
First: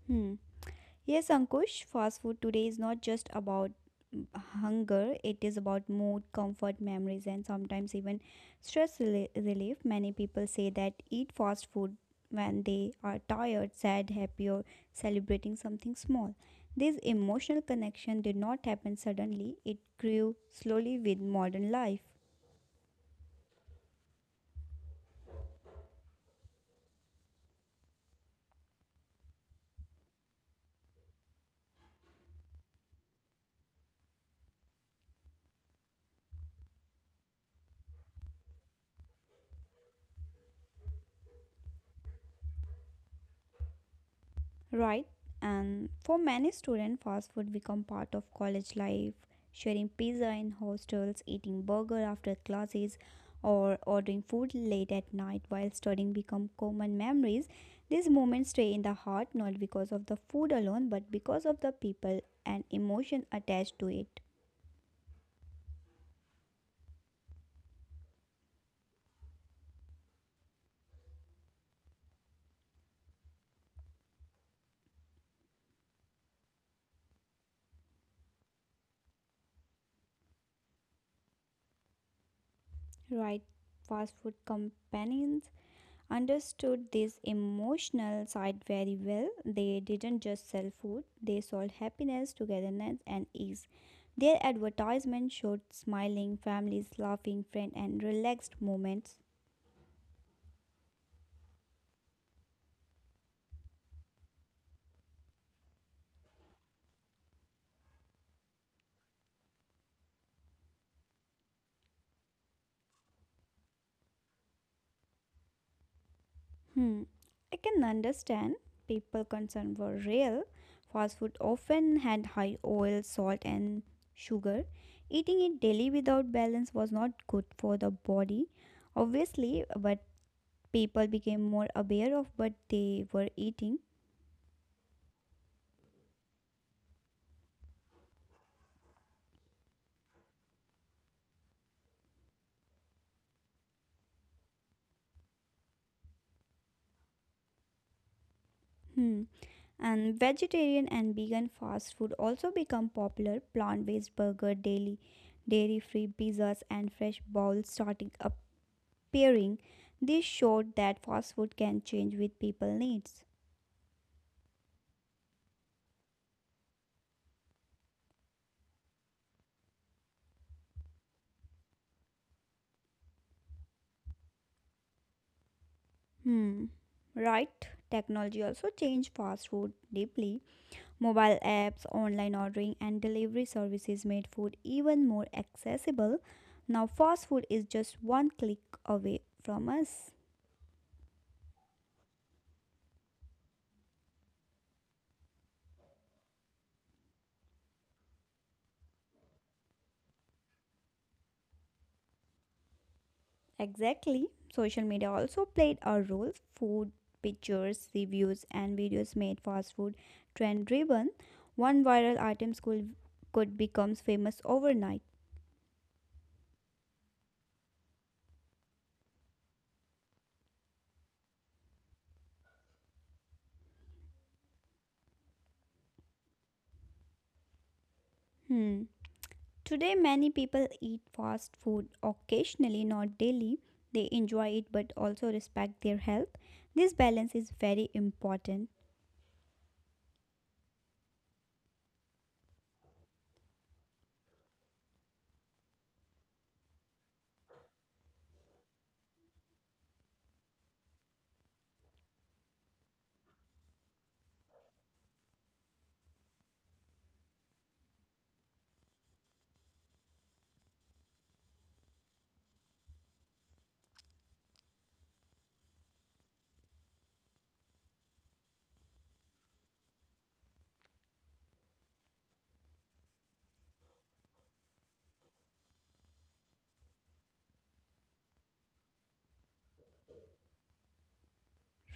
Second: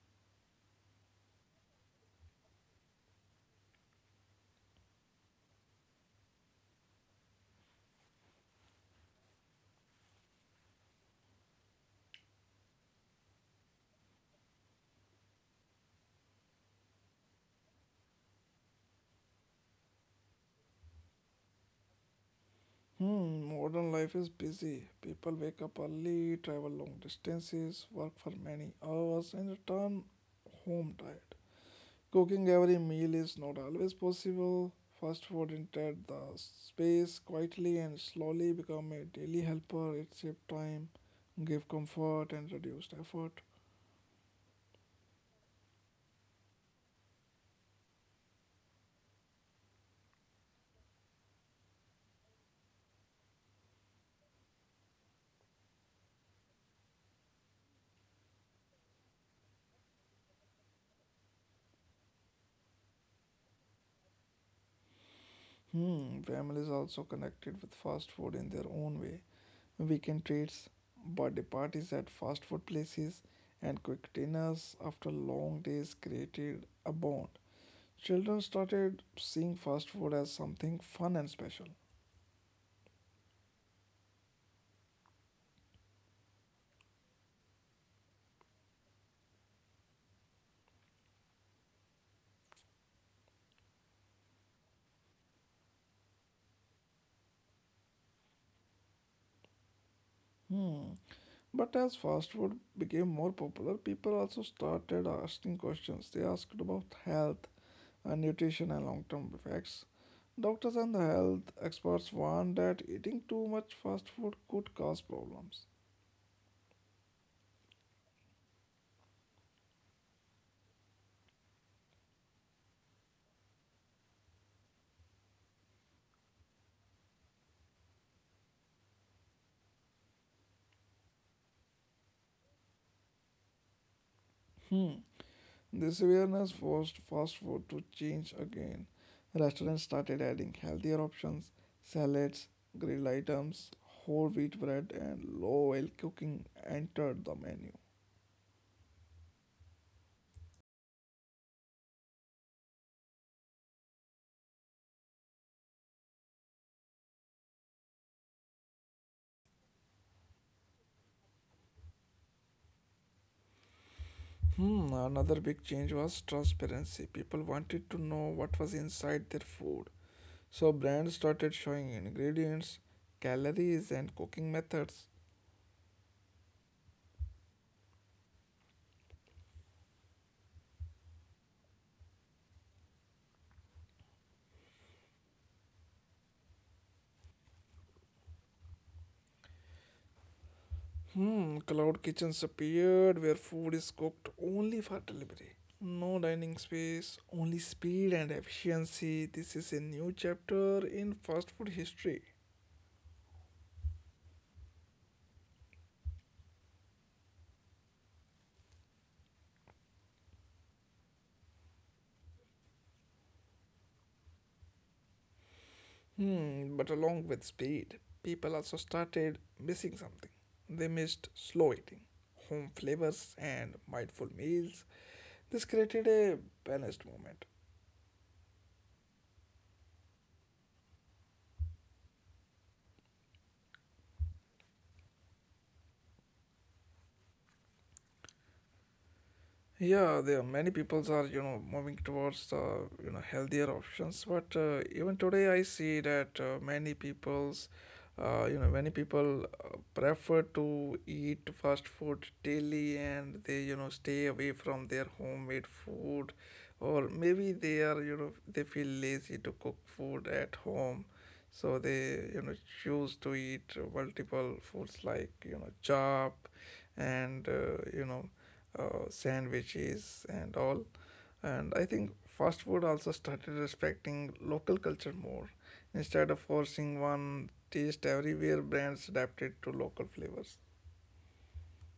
Speaker 2: hmm, yes, Ankush, fast food today is not just about mm, hunger, it is about mood, comfort, memories, and sometimes even stress relief. Many people say that eat fast food when they are tired, sad, happy, or celebrating something small. This emotional connection did not happen suddenly, it grew slowly with modern life.
Speaker 1: Modern life is busy. People wake up early, travel long distances, work for many hours, and return home tired. Cooking every meal is not always possible. Fast food entered the space quietly and slowly become a daily helper. It saves time, give comfort, and reduced effort.
Speaker 2: Right, and for many students, fast food become part of college life. Sharing pizza in hostels, eating burger after classes, or ordering food late at night while studying become common memories. These moments stay in the heart not because of the food alone, but because of the people and emotion attached to it.
Speaker 1: Families also connected with fast food in their own way. Weekend treats, birthday parties at fast food places, and quick dinners after long days created a bond. Children started seeing fast food as something fun and special.
Speaker 2: Right, fast food companions understood this emotional side very well. They didn't just sell food, they sold happiness, togetherness, and ease. Their advertisement showed smiling families, laughing friends, and relaxed moments.
Speaker 1: Hmm, But as fast food became more popular, people also started asking questions. They asked about health and nutrition and long term effects. Doctors and the health experts warned that eating too much fast food could cause problems.
Speaker 2: Hmm, I can understand people concerned were real. Fast food often had high oil, salt, and sugar. Eating it daily without balance was not good for the body, obviously, but people became more aware of what they were eating.
Speaker 1: Hmm. This awareness forced fast food to change again. Restaurants started adding healthier options, salads, grilled items, whole wheat bread, and low oil cooking entered the menu.
Speaker 2: Hmm. And vegetarian and vegan fast food also become popular. Plant-based burger, daily dairy-free pizzas, and fresh bowls started appearing. This showed that fast food can change with people needs.
Speaker 1: Another big change was transparency. People wanted to know what was inside their food. So brands started showing ingredients, calories, and cooking methods.
Speaker 2: Hmm. Right? Technology also changed fast food deeply. Mobile apps, online ordering, and delivery services made food even more accessible. Now, fast food is just one click away from us.
Speaker 1: Cloud kitchens appeared where food is cooked only for delivery. No dining space, only speed and efficiency. This is a new chapter in fast food history.
Speaker 2: Exactly. Social media also played a role. Food pictures, reviews, and videos made fast food trend driven. One viral item could become famous overnight.
Speaker 1: But along with speed, people also started missing something. They missed slow eating, home flavors, and mindful meals. This created a balanced moment.
Speaker 2: Hmm. Today, many people eat fast food occasionally, not daily. They enjoy it but also respect their health. This balance is very important,
Speaker 1: Yeah, there are many peoples are moving towards the healthier options, but even today I see that many people prefer to eat fast food daily, and they stay away from their homemade food, or maybe they are they feel lazy to cook food at home, so they choose to eat multiple foods like chop, and sandwiches and all. And I think fast food also started respecting local culture more. Instead of forcing one taste everywhere, brands adapted to local flavors.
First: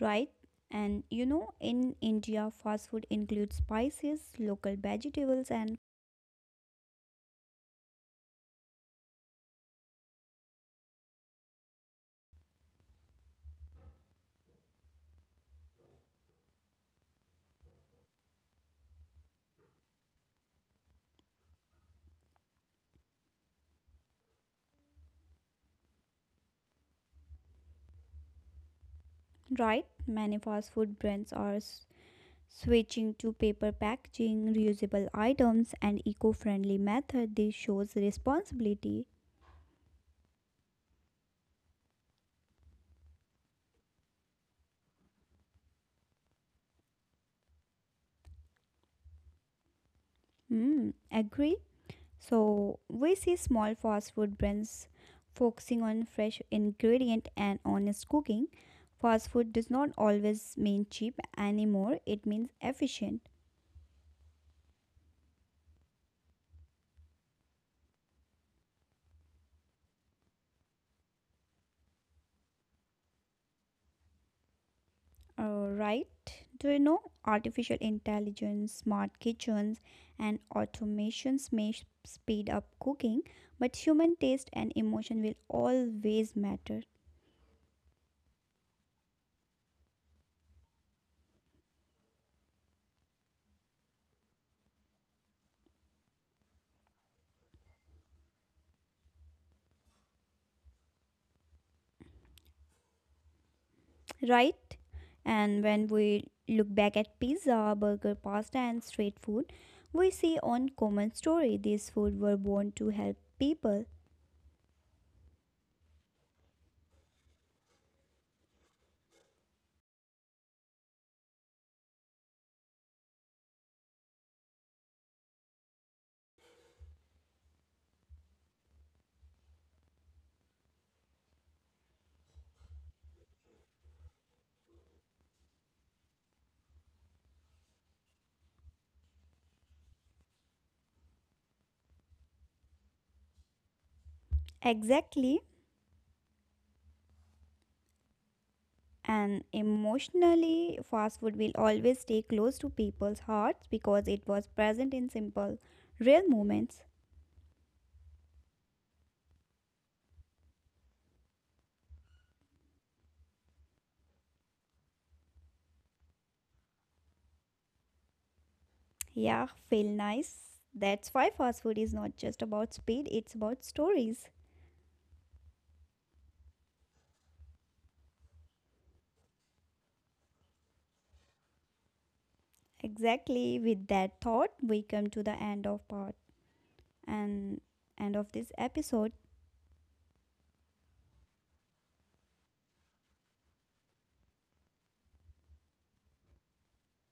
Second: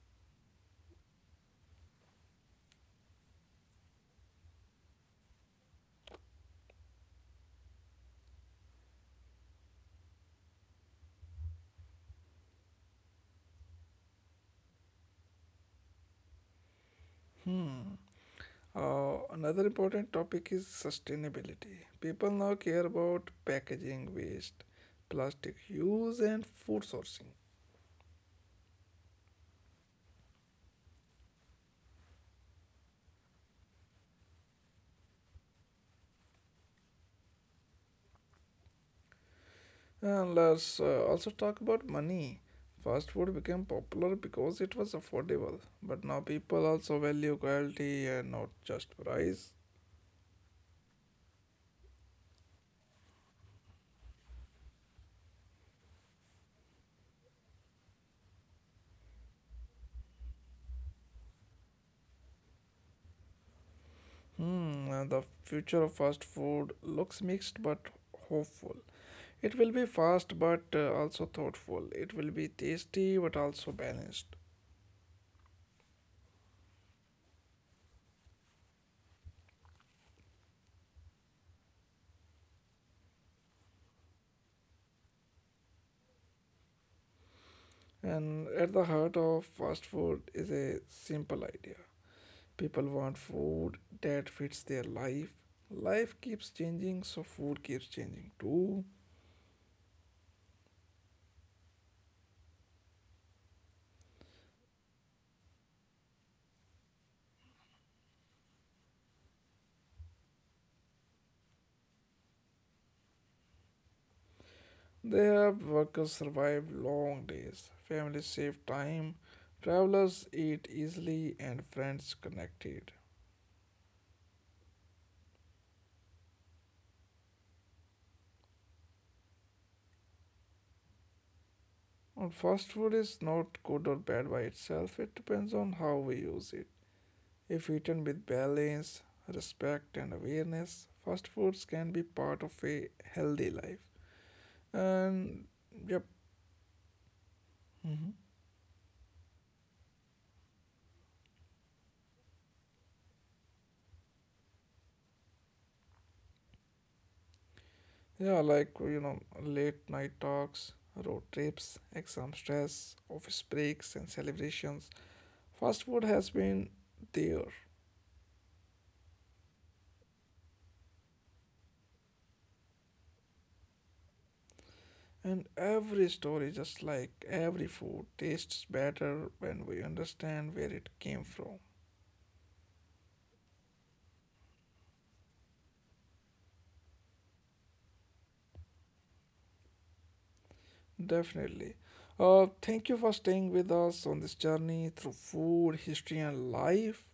Speaker 2: right? And you know, in India, fast food includes spices, local vegetables, and
Speaker 1: Another important topic is sustainability. People now care about packaging waste, plastic use, and food sourcing.
Speaker 2: right, many fast food brands are switching to paper packaging, reusable items, and eco friendly method. This shows responsibility.
Speaker 1: And let's also talk about money. Fast food became popular because it was affordable, but now people also value quality and not just price.
Speaker 2: Hmm, agree? So we see small fast food brands focusing on fresh ingredient and honest cooking. Fast food does not always mean cheap anymore. It means efficient.
Speaker 1: And the future of fast food looks mixed but hopeful. It will be fast but also thoughtful. It will be tasty but also balanced.
Speaker 2: Right? Do you know artificial intelligence, smart kitchens, and automations may speed up cooking, but human taste and emotion will always matter.
Speaker 1: And at the heart of fast food is a simple idea. People want food that fits their life. Life keeps changing, so food keeps changing too.
Speaker 2: Right? And when we look back at pizza, burger, pasta, and street food, we see one common story. These food were born to help people.
Speaker 1: They help workers survive long days. Families save time. Travelers eat easily, and friends connected. And fast food is not good or bad by itself. It depends on how we use it. If eaten with balance, respect, and awareness, fast foods can be part of a healthy life.
Speaker 2: Exactly.
Speaker 1: And yep. Mhm.
Speaker 2: And emotionally, fast food will always stay close to people's hearts because it was present in simple, real moments.
Speaker 1: Yeah, like late night talks, road trips, exam stress, office breaks, and celebrations. Fast food has been there,
Speaker 2: Yeah, feel nice. That's why fast food is not just about speed, it's about stories.
Speaker 1: and every story, just like every food, tastes better when we understand where it came from.
Speaker 2: Exactly. With that thought, we come to the end of part and end of this episode.
Speaker 1: Definitely. Thank you for staying with us on this journey through food, history, and life.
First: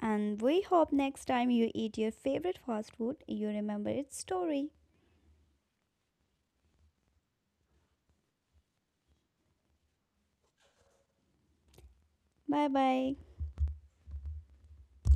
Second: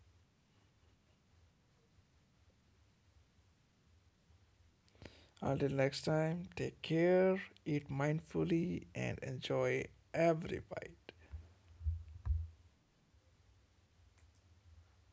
Speaker 2: And we hope next time you eat your favorite fast food, you remember its story.
Speaker 1: Until next time, take care, eat mindfully, and enjoy every bite.
Speaker 2: Bye bye.